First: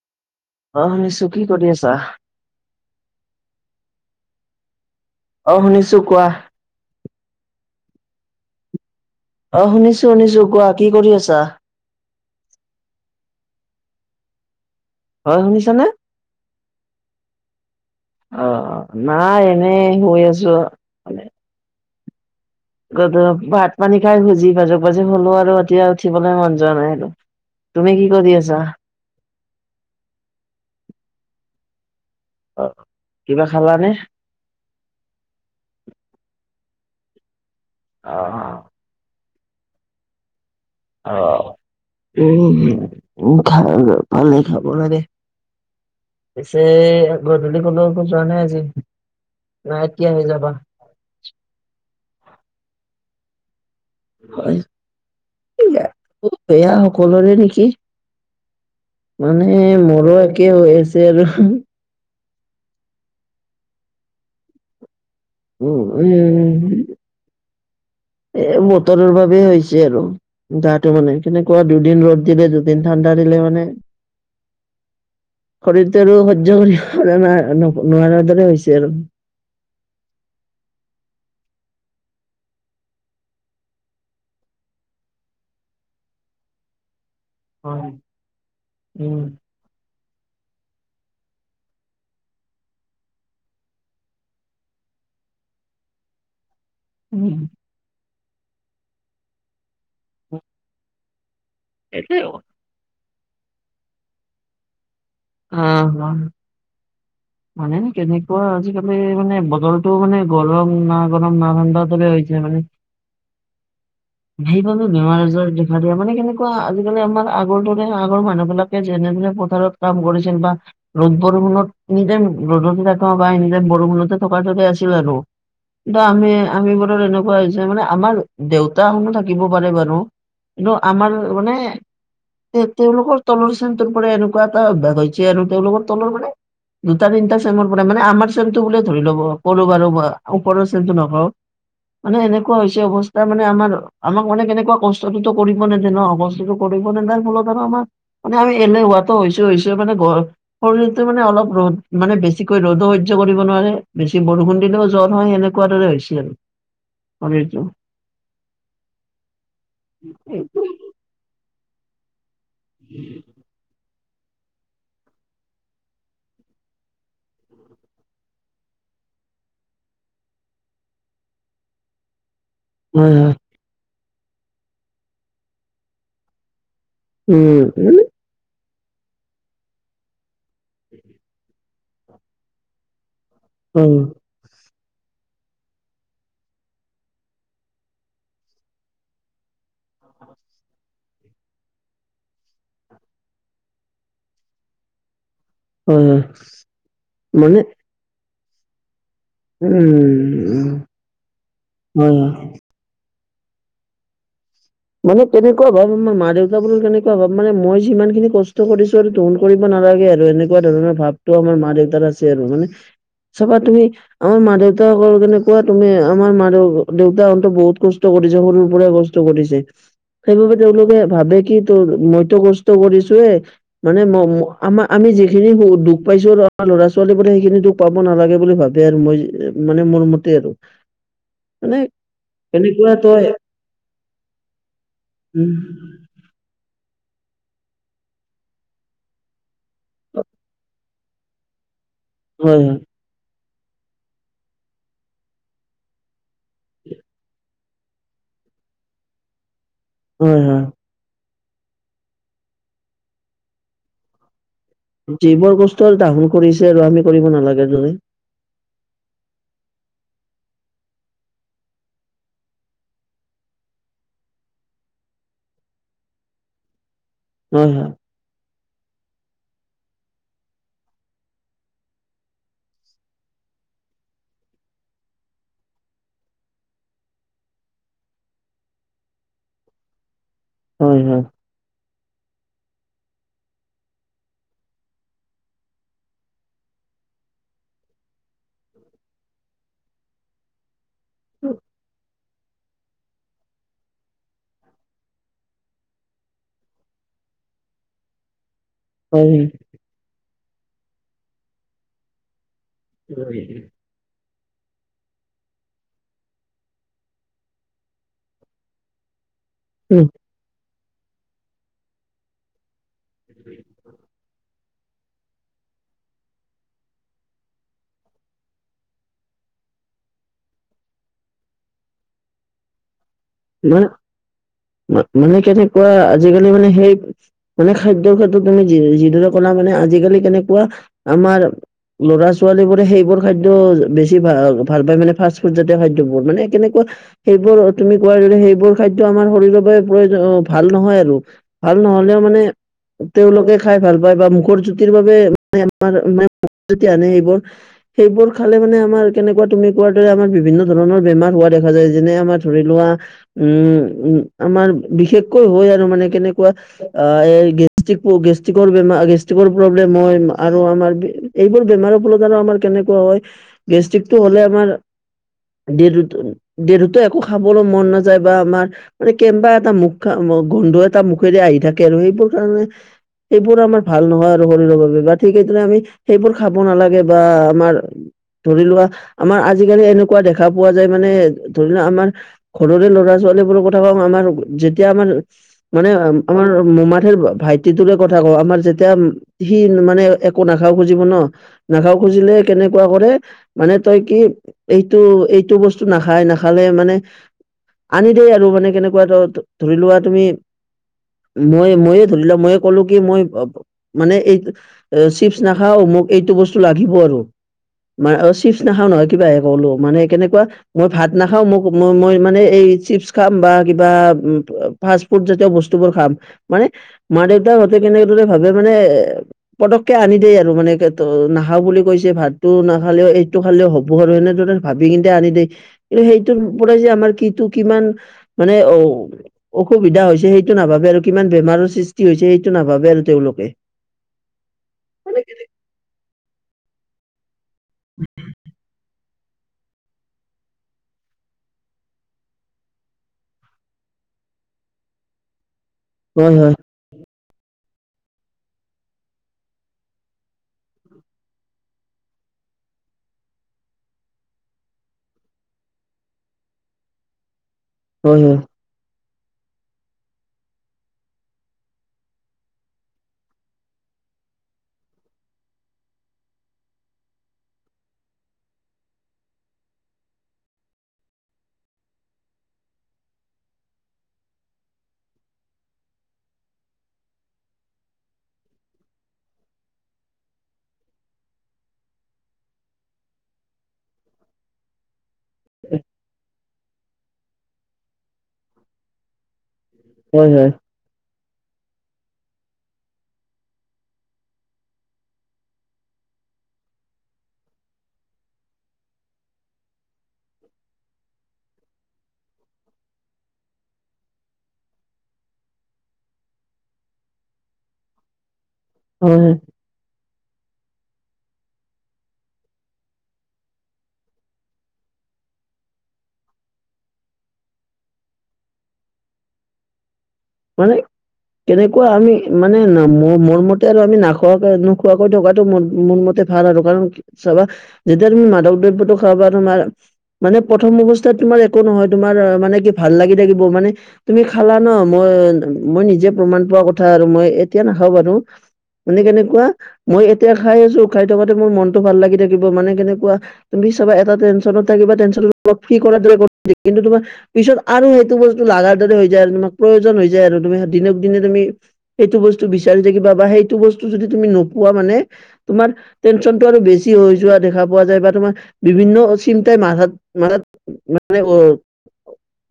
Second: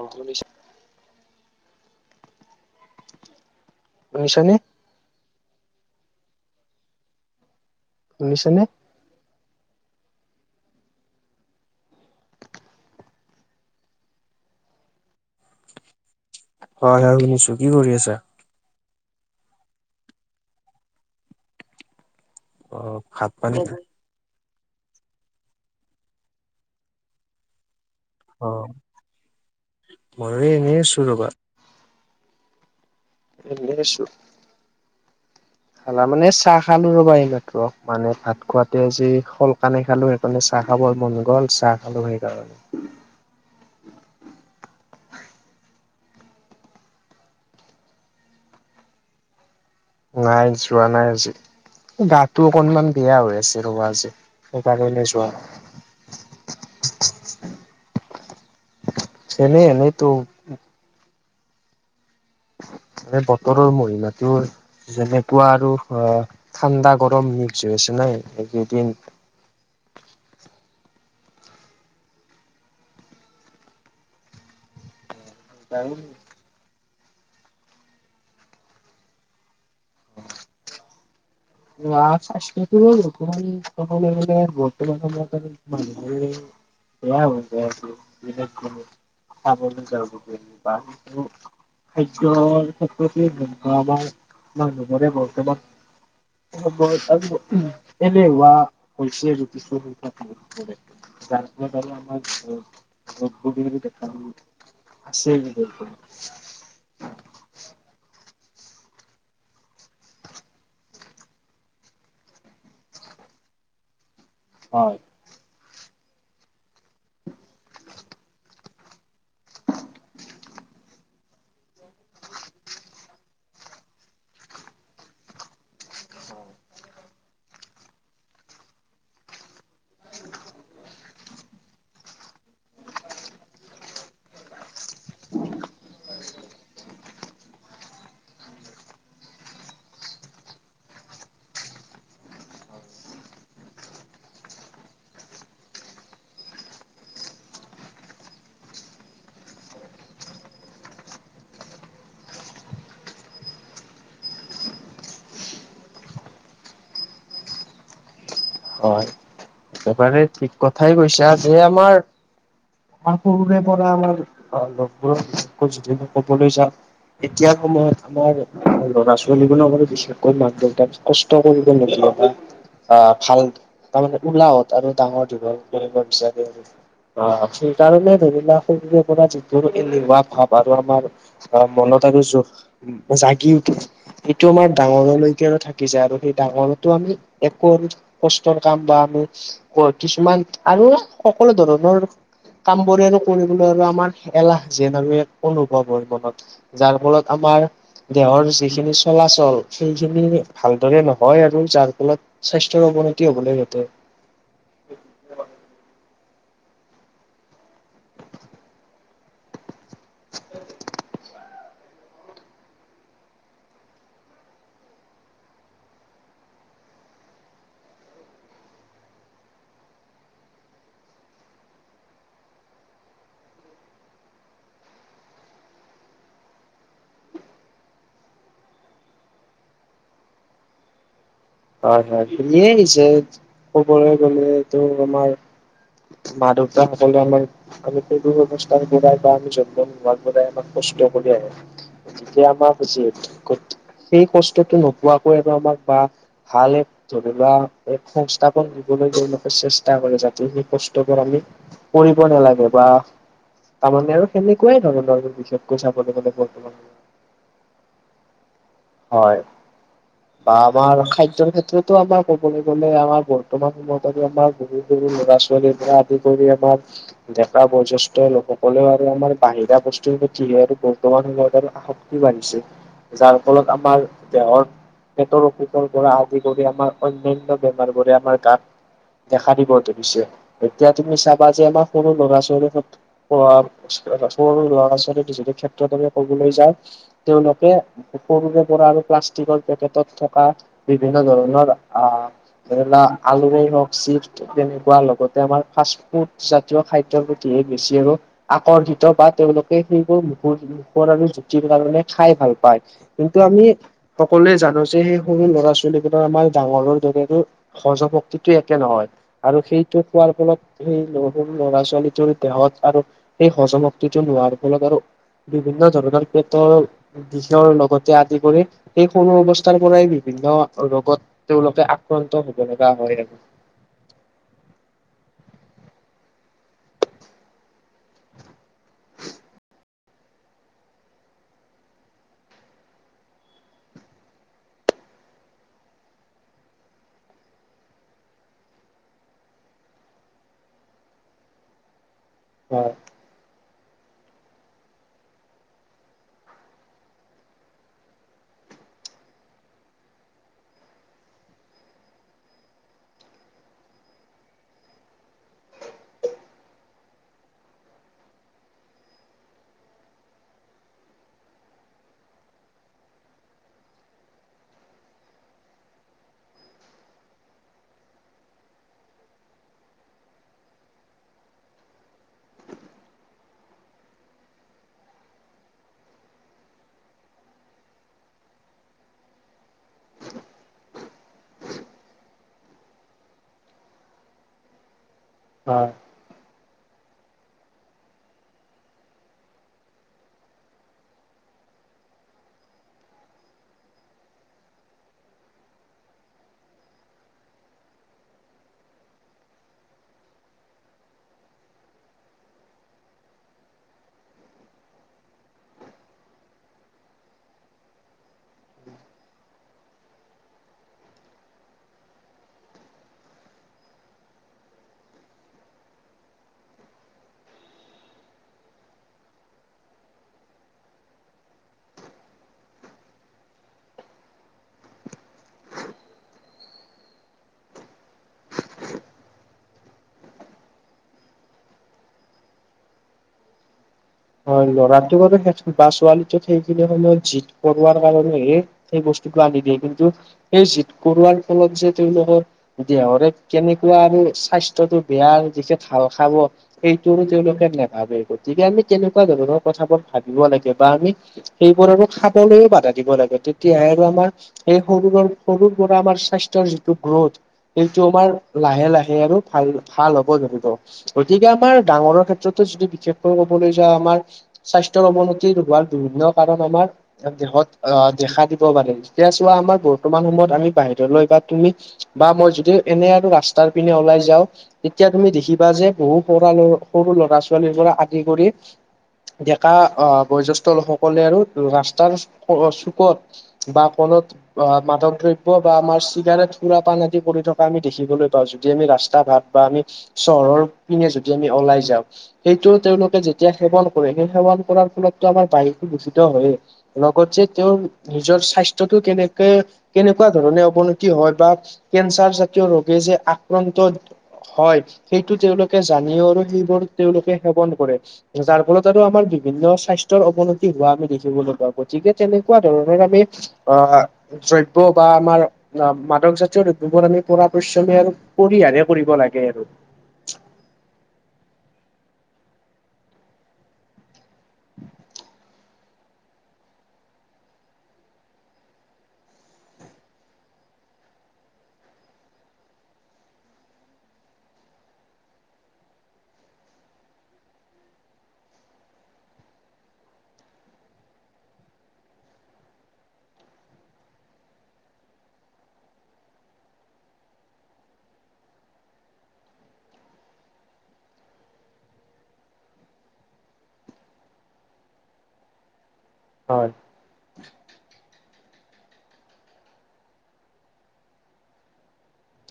অহ শুনিছা? অহ শুনিছো, কি কৰি আছা? শুনিছানে? অ শুনিছো কোৱা। শুনিছানে? অ শুনিছো শুনিছো কোৱা, কি কৰি আছা? হয় শুনিছানে? হয় হয় শুনিছো, কি কৰি আছা? অঁ নাই এনেই শুই আছো। গ ধৰক ভাত পানী খায় ভুজি বাজুক বাজি হলোঁ আৰু এতিয়া উঠিবলে মন যোৱা নাই আৰু। তুমি কি কৰি আছা? মইয়ো এনে আছোঁ ৰবা। অ। কিবা এনেই খালানে আছো, খালা মানে চাহ খালো ৰবা এইমাত্ৰ। মানে অ ভাত খোৱাতে আজি সোনকালে খালো সেইকাৰণে চাহ খাবৰ অ মন গ'ল চাহ খালো উম সেইকাৰণে। উম ভাল, ভালে খাব লাগে। পিছে গধূলি কলৈকো যোৱা নাই আজি নে এতিয়াহে নাই যাবা? যোৱা নাই আজি, গাটো অকনমান বেয়া হৈ আছে ৰ'ব আজি। হয় সেইকাৰণে যোৱা নাই। বেয়া বেয়া সকলোৰে নেকি? মানে এনে এনেইতো মোৰো একে হৈ আছে আৰু! মানে বতৰৰ মহিমাটোৰ যেনেকুৱা আৰু উম অ উম ঠাণ্ডা গৰম মিক্স হৈ আছে না এইকেইদিন। চবেই হৈছে আৰু গাটো মানে কেনেকুৱা দুদিন ৰ'দ দিলে দুদিন ঠাণ্ডা দিলে মানে, [inaudible] শৰীৰটো আৰু শৈয্য কৰিব পৰা ন নোৱাৰাৰ দৰে হৈছে আৰু! [inaudible] ধৰা স্বাস্থ্যটো বৰ্তমান [unintelligible] বেয়া হৈ হয়, যায় আছে উম দিনক দিনে [unintelligible] খাদ্যৰ ক্ষেত্ৰতে হওক বা আমাৰ মানুহবোৰে বৰ্তমান [unintelligible] এলেহুৱা হৈছে আৰু কিছু সংখ্যক একে মানুহবোৰে। [unintelligible] আছে অঁ হুম। মানে নে কেনেকুৱা আজিকালি মানে বতৰটো মানে গৰম না গৰম না ঠাণ্ডা দৰে হৈছে মানে। [unintelligible] সেইবাবে হয় বেমাৰ আজাৰ ধেৰ, মানে মানে কেনেকুৱা আজিকালি আমাৰ আগৰ দৰে আগৰ মানুহ বিলাকে যেনে দৰে পথাৰত, কাম কৰিছিল বা ৰ'দ বৰষুণত এনিটাইম ৰ'দতে থকা বা এনি টাইম বৰষুণতে থকা দৰে আছিল আৰু, বা আমি আমি বোৰৰ এনেকুৱা হৈছে মানে আমাৰ দেউতা হতে থাকিব পাৰে বাৰু, কিন্তু আমাৰ মানে তেওঁলোকৰ তলৰ চামটোৰ পৰা এনেকুৱা, এ বেয়ানো তেওঁলোকৰ তলৰ মানে দুটা তিনিটা চেমৰ পৰা মানে আমাৰ চেমটো বুলিয়ে ধৰি লব কৰো বাৰু ওপৰৰ চেমটো নকৰোঁ মানে এনেকুৱা হৈছে অৱস্থা মানে আমাৰ আমাক মানে কেনেকুৱা কষ্টটোতো কৰিব নেজানো অৱস্থাটো। কৰিব তাৰ ফলত আৰু আমাৰ মানে আমি এলেহুৱাতো হৈছো হৈছো মানে ঘৰৰ শৰীৰটো মানে অলপ ৰ'দ মানে বেছিকৈ ৰ'দো সহ্য কৰিব নোৱাৰে বেছি বৰষুণ দিলেও জ্বৰ হয় সেনেকুৱা কোৱাৰ দৰে হৈছিল শৰীৰটো। হয়। একেবাৰে ঠিক কথাই কৈছা যে আমাৰ আমাৰ সৰুৰে পৰা আমাৰ অ লগৰবোৰ যদিই কবলৈ যাওঁ এতিয়া সময়ত আমাৰ ল'ৰা ছোৱালীবোৰক বিশেষকৈ মাক দেউতাক কষ্ট কৰিব নিদিয়ে তাক অ হয় ভাল তাৰমানে উওলাহত আৰু ডাঙৰ দীঘল কৰিব বিচাৰে আৰু অ সেইকাৰণে ধৰি লোৱা সহ্য কৰিব পৰা যিটো এলেহুৱা ভাৱ আৰু আমাৰ অ মনত আৰু জো জাগি উম এইটো আমাৰ ডাঙৰলৈকে আৰু থাকি যায় আৰু সেই ডাঙৰো আমি একো আৰু কষ্টৰ কাম বা আমি কিছুমান আৰু সকলো ধৰণৰ কাম কৰি আৰু কৰিবলৈ আৰু আমাৰ এলাহ যেন আৰু ইয়াত অনুভৱ হয় উম মনত যাৰ ফলত মানে আমাৰ দেহৰ যিখিনি চলাচল লগ হয় হয় হয় মানে সেইখিনি উম ভালদৰে নহয় আৰু যাৰ হয় হয় ফলত স্বাস্থ্যৰ অৱনতি হবলৈ ঘটে মানে কেনেকুৱা ভাব আমাৰ মা দেউতা বোৰো কেনেকুৱা ভাব মানে মই যিমান খিনি কষ্ট কৰিছো আৰু ত কৰিব নালাগে আৰু এনেকুৱা ধৰণৰ ভাৱটো আমাৰ মা দেউতাৰ আছে আৰু মানে চাবা তুমি আমাৰ মা দেউতাসকলৰ কেনে কোৱা তুমি আমাৰ মা দেউতা দেউতাহতে বহুত কষ্ট কৰিছে সৰুৰ পৰাই ক কৰিছে সেইবাবে তেওঁলোকে ভাবে কি তোৰ মইতো কষ্ট কৰিছোয়ে মানে ম আমাৰ আমি যিখিনি দুখ পাইছো ল'ৰা ছোৱালীৰ পৰা সেইখিনি দুখ পাব নালাগে বুলি ভাবে আৰু মই মানে মোৰ মতে আৰু মানে হয় হয় খিনিয়ে এনেকুৱা আহিছে তই ক'বলৈ গ'লে তো আমাৰ উম মা দেউতাসকলে আমাক আমি সেইটো ব্যৱস্থাৰ বাই বা আমি জেগা নোহাক বাই আমাক কষ্ট কৰি আহো যেতিয়া হয় হয় আমাক যি সেই কষ্টটো নোপোৱাকৈ আৰু আমাক বা ভাল এক ধৰি লোৱা এক সংস্থাপন দিবলৈ তেওঁলোকে চেষ্টা কৰি হয় যাতে হয় সেই ক আমি কৰিব নালাগে বা তাৰমানে আৰু সেনেকুৱাই ধৰণৰ যিবোৰ কষ্ট বিশষকৈ চাবলৈ দাহন গ'লে কৰিছে আৰু বৰ্তমান আমি কৰিব নালাগে যদি হয় বা আমাৰ খাদ্যৰ ক্ষেত্ৰতো আমাৰ ক'বলৈ গ'লে আমাৰ বৰ্তমান সময়ত আমাৰ সৰু সৰু ল'ৰা ছোৱালী আদি কৰি আমাৰ ডেকা হয় বয়জেষ্ঠ লোকসকলেও আৰু আমাৰ বাহিৰা বস্তুৰ কিহে আৰু বৰ্তমান সময়ত আৰু আসক্তি বাঢ়িছে। যাৰ ফলত আমাৰ দেহৰ পেটৰ অসুখৰ পৰা আদি কৰি আমাৰ অন্যান্য বেমাৰবোৰে আমাৰ গাত দেখা দিব ধুৰিছে। এতিয়া হয় তুমি হয় চাবা যে আমাৰ সৰু ল'ৰা-ছোৱালীৰ [unintelligible] সৰু ল'ৰা-ছোৱালীক যদি ক্ষেত্ৰত ক'বলৈ যাওঁ তেওঁলোকে সৰুৰে পৰা আৰু প্লাষ্টিকৰ পেকেটত থকা বিভিন্ন ধৰণৰ আহ এইবিলাক আলুৰেই হওক চিপ তেনেকুৱা লগতে আমাৰ ফাষ্ট ফুড জাতীয় খাদ্যৰ প্ৰতিহে বেছি আৰু আকৰ্ষিত বা হয় হয় হয়। তেওঁলোকে সেইবোৰ মুখ মুখৰ আৰু জুতিৰ কাৰণে খাই ভাল পায়। কিন্তু আমি সকলোৱে জানো যে সেই সৰু ল'ৰা-ছোৱালীবোৰৰ আমাৰ ডাঙৰৰ দৰেৰো হজম শক্তিটো একে নহয়। আৰু সেইটো খোৱাৰ ফলত সেই সৰু ল'ৰা-ছোৱালীটোৰ দেহত আৰু সেই সজম শক্তিটো নোহোৱাৰ ফলত আৰু বিভিন্ন ধৰণৰ ক্ষেত্ৰত বিষৰ লগত আদি কৰি সেই সৰু অৱস্থাৰ পৰাই বিভিন্ন ৰোগত তেওঁলোকে আক্ৰান্ত হ'ব লগা হয় আৰু। মানে, মা-মানে কেনেকুৱা আজিকালি মানে সেই মানে খাদ্যৰ ক্ষেত্ৰত তুমি যি যিদৰে কলা মানে আজিকালি কেনেকুৱা আমাৰ ল'ৰা-ছোৱালীবোৰে সেইবোৰ খাদ্য বেছি ভাল ভাল পায় মানে ফাষ্ট ফুড জাতীয় খাদ্যবোৰ মানে কেনেকুৱা সেইবোৰ তুমি কোৱাৰ দৰে সেইবোৰ খাদ্য আমাৰ শৰীৰৰ বাবে প্ৰয়ো ভাল নহয় আৰু ভাল নহ'লেও মানে হয়। তেওঁলোকে খাই ভাল পায় বা মুখৰ জুতিৰ বাবে [unintelligible] আনে সেইবোৰ সেইবোৰ খালে মানে আমাৰ কেনেকুৱা তুমি কোৱাৰ দৰে আমাৰ বিভিন্ন ধৰণৰ বেমাৰ হোৱা দেখা যায়। যেনে আমাৰ ধৰি লোৱা উম উ আমাৰ বিশেষকৈ হয় আৰু মানে কেনেকুৱা আহ এই গেষ্টিক গেষ্টিকৰ বেমাৰ গেষ্টিকৰ প্ৰব্লেম হয় আৰু আমাৰ এইবোৰ বেমাৰৰ ফলতাৰ আমাৰ কেনেকুৱা হয়। গেষ্টিকটো হ'লে আমাৰ ডৰুত ডেৰুতো একো খাবলৈ মন নাযায় বা আমাৰ মানে কেনবা এটা মুখ খা গন্ধ এটা মুখেৰে আহি থাকে আৰু সেইবোৰ কাৰণে এইবোৰ আমাৰ ভাল নহয় আৰু শৰীৰৰ বাবে। বা ঠিক সেইদৰে আমি সেইবোৰ খাব নালাগে বা আমাৰ ধৰি লোৱা আমাৰ আজিকালি এনেকুৱা দেখা পোৱা যায় মানে ধৰি লোৱা আমাৰ ঘৰৰে ল'ৰা-ছোৱালী বোৰৰ কথা কওঁ আমাৰ যেতিয়া আমাৰ হয় মানে আমাৰ মমাঠেৰ ভাইটিটোৰে কথা কওঁ আমাৰ যেতিয়া সি মানে একো নাখাও খুজিব ন, নাখাওঁ খুজিলে কেনেকুৱা কৰে মানে তই কি, এইটো এইটো বস্তু নাখাই নাখালে মানে আনি দেই আৰু মানে কেনেকুৱাতো ধৰি লোৱা তুমি মই ময়ে ধৰিলো মইয়ে ক'লো কি মই মানে এই চিপচ নাখাও মোক এইটো বস্তু লাগিব আৰু। মান অ চিপছ নাখাও নহয় কিবে ক'লো, মানে কেনেকুৱা মই ভাত নাখাওঁ মোকই মই-মই মানে এই চিপচ খাম বা কিবা ফা ফুড জাতীয় বস্তুবোৰ খাম। মানে মা দেউতা সতে কেনেকদৰে ভাবে মানে পটকে আনি দেই আৰু মানে নাখাও বুলি কৈছে ভাতটো নাখালেও এইটো খালেও হ'ব আৰু এনেদৰে ভাবি কিন্তু আনি দেই কিন্তু সেইটোৰ পৰাই যে আমাৰ কিটো কিমান মানে অ অসুবিধা হৈছে সেইটো নাভাবে আৰু কিমান বেমাৰৰ সৃষ্টি হৈছে সেইটো নাভাবে আৰু তেওঁলোকে। হয় ল'ৰাটোক বা ছোৱালীটোক সেইখিনি সময়ত জিত পোৱাৰ কাৰণে সেই বস্তু আনি দিয়ে কিন্তু সেই জদ কৰোৱাৰ ফলত যে তেওঁলোকৰ দেহৰে কেনেকুৱা আৰু স্বাস্থ্য তো বেয়া দিশেত খা খাব হয় হয় এইটোৰো তেওঁলোকে নাভাবে গতিকে আমি তেনেকুৱা ধৰণৰ কথাবোৰ ভাবিব লাগে বা আমি সেইবোৰ আৰু খাবলৈয়ও বাধা দিব লাগে তেতিয়াই আৰু আমাৰ সেই সৰুৰ সৰুৰ পৰা আমাৰ স্বাস্থ্যৰ যিটো গ্ৰোথ সেইটো হয় আমাৰ হয় লাহে লাহে আৰু ভাল ভাল হ'ব ধৰিব গতিকে আমাৰ ডাঙৰৰ ক্ষেত্ৰতো যদি বিশেষকৈ লৈ যা আমাৰ স্বাস্থ্যৰ অৱনতি হোৱাৰ বিভিন্ন কাৰণ আমাৰ দেহত আহ দেখা দিব পাৰে যেতিয়া চোৱা আমাৰ বৰ্তমান সময়ত আমি বাহিৰলৈ বা তুমি বা মই যদি এনে আৰু ৰাস্তাৰ পিনে ওলাই যাওঁ তেতিয়া তুমি দেখিবা যে বহু সৰা সৰু ল'ৰা ছোৱালীৰ পৰা আদি কৰি ডেকা আহ বয়োজ্ষ্ঠ লোকসকলে আৰু ৰাস্তাৰ চুকত বা কোনত অ মাদক দ্ৰব্য বা আমাৰ চিগাৰেট সুৰা পাণ আদি পৰি থকা আমি দেখিবলৈ পাওঁ যদি আমি ৰাস্তা ঘাট বা আমি হয় হয় চহৰৰ পিনে যদি আমি ওলাই যাওঁ সেইটো তেওঁলোকে যেতিয়া সেৱন কৰে সেই সেৱন কৰাৰ ফলতটো আমাৰ বাহটো দূষিত হয়েই লগতে তেওঁৰ নিজৰ স্বাস্থ্যতো কেনেকে কেনেকুৱা ধৰণে অৱনতি হয় বা কেঞ্চাৰ জাতীয় ৰোগে যে আক্ৰান্ত হয় সেইটো তেওঁলোকে জানিও আৰু সেইবোৰ তেওঁলোকে সেৱন কৰে যাৰ ফলত আৰু হয় আমাৰ হয় বিভিন্ন স্বাস্থ অৱনতি হোৱা আমি দেখিবলৈ পাওঁ গতিকে তেনেকুৱা ধৰণৰ আমি আহ দ্ৰব্য বা আমাৰ অ, মাদক জাতীয় পবোৰ আমি পৰাপশ্ৰমে আৰু পৰিহাৰে কৰিব লাগে আৰু মানে কেনেকুৱা আমি মানে মোৰ মতে আৰু আমি নাখোৱাকৈ - নোখোৱাকৈ থকাতটো ম মোৰ মতে ভাল আৰু কাৰণ চাবা যেতিয়া তুমি মাদক দ্ৰব্যতটো খাবা তোমাৰ মানে প্ৰথম অৱস্থাত তোমাৰ একো নহয় তোমাৰ মানে কি ভাল লাগি থাকিব মানে তুমি খালা ন মই - মই নিজে প্ৰমাণ পোৱা কথা আৰু মই এতিয়া নাখাওঁ ব আৰু মানে কেনেকুৱা মই এতিয়া খাই আছো খাই থকাতে মোৰ মনতটো ভাল লাগি থাকিব মানে কেনেকুৱা তুমি চবা এটা টেনচনত থাকিবা টেনন ফ্ৰী কিন্তু তোমাৰ পিছত আৰু সেইটো বস্তু ল লগাৰ দৰে হৈ যায় আৰু তোমাক প্ৰয়োজন হৈ যায় আৰু তুমি দিনক দিনে তুমি সেইটো বস্তু বিচাৰি থাকিবা বা সেইটো বস্তু যদি তুমি নোপোৱা মানে তোমাৰ টেনশ্যনটো আৰু হয় বেছি হৈ যোৱা দেখা পোৱা যায় বা তোমাৰ বিভিন্ন চিন্তাই মাথাত - মাথাত মানে উম,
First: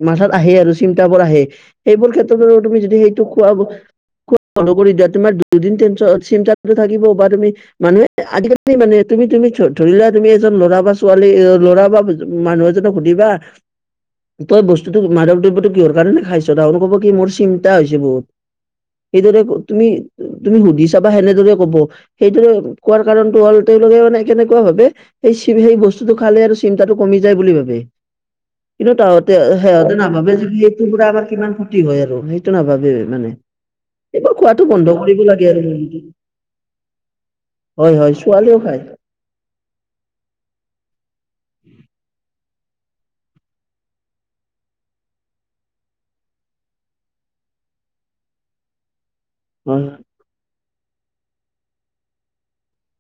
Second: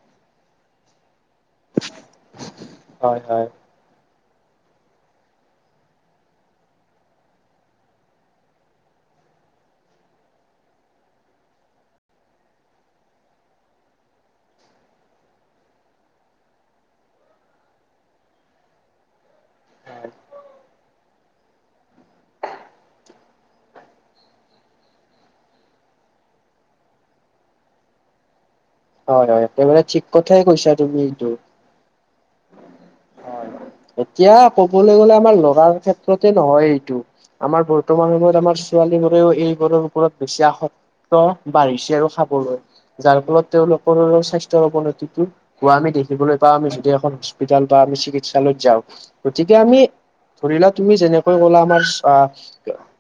মাথাত আহে আৰু চিন্তা বোৰ আহে সেইবোৰ ক্ষেত্ৰতো তুমি যদি হয় সেইটো হয় খুৱাব কু বন্ধ কৰি দিয়া তোমাৰ দুদিন চিন্তা থাকিব বা তুমি মানুহে আজিকালি মানে তুমি - তুমি ধৰি লোৱা তুমি এজন ল'ৰা বা ছোৱালী ল'ৰা বা মানুহ এজনক সুধিবা তই বস্তুতটো মাদক দ্ৰবতো কিহৰ কাৰণে খাইছ ত ক'ব কি মোৰ চিন্তা হৈছে বহুত সেইদৰে তুমি - তুমি সুধি ছাবা সেনেদৰে কব সেইটোৰে কোৱাৰ কাৰণটো হ'ল তেওঁলোকে মানে কেনেকুৱা ভাবে সে সেই বস্তুটো খালে আৰু চিন্তাটো কমি যায় বুলি ভাবে কিন্তু হয় তাহতে হয় একেবাৰে সিহতে ঠিক নাভাবে কথাই যদি কৈছা এইটো পোৰা তুমি আমাৰ কিমান ক্ষতি হয় আৰু সেইটো নাভাবে মানে হয়। এইবোৰ এতিয়া খোৱাটো বন্ধ কবলৈ গ'লে কৰিব আমাৰ লাগে লৰাৰ আৰু ক্ষেত্ৰতে নহয় এইটো আমাৰ হয় বৰ্তমান হয় সময়ত আমাৰ ছোৱালীও খায় ছোৱালী এইবোৰৰ ওপৰত বেছি আসক্ত বাঢ়িছে আৰু খাবলৈ। যাৰ ফলত তেওঁলোকৰো স্বাস্থ্যৰ অৱনতিটো কোৱা আমি দেখিবলৈ পাও আমি যদি এখন হস্পিতাল বা আমি চিকিৎসা লয়ত যাও গতিকে আমি হয় ধৰি লক তুমি যেনেকৈ ক'লা আমাৰ অ',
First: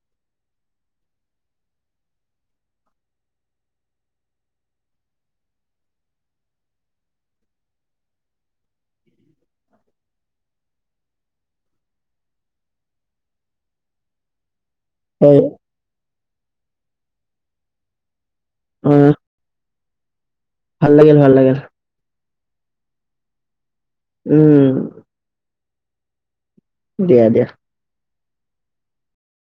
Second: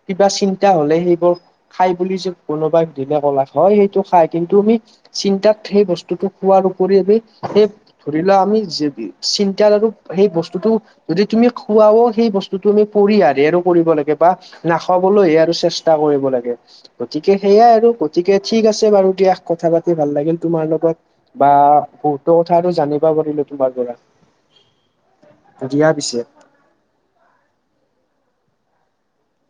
কিবা চিন্তা হ'লে সেইবোৰ খাই বুলি যে কোনোবাক দিলে ক'লা হয় সেইটো খাই কিন্তু আমি চিন্তাত সেই বস্তুটো খোৱাৰ উপৰি আমি সেই ধৰি লোৱা আমি য চিন্তাৰ আৰু সেই বস্তুটো যদি তুমি খোৱাও সেই বস্তুটো আমি পৰিহাৰ হে আৰু কৰিব লাগে বা নাখাবলৈহে হয় আৰু চেষ্টা কৰিব লাগে, গতিকে সেইয়াই আৰু গতিকে ঠিক অ আছে বাৰু দিয়া। কথা পাতি ভাল লাগিল তোমাৰ ভাল লাগিল ভাল লগত বা লাগিল বহুতো কথা আৰু জানিবা পাৰিলো তোমাৰ পৰা। উম। দিয়া পিছে। দিয়া দিয়া।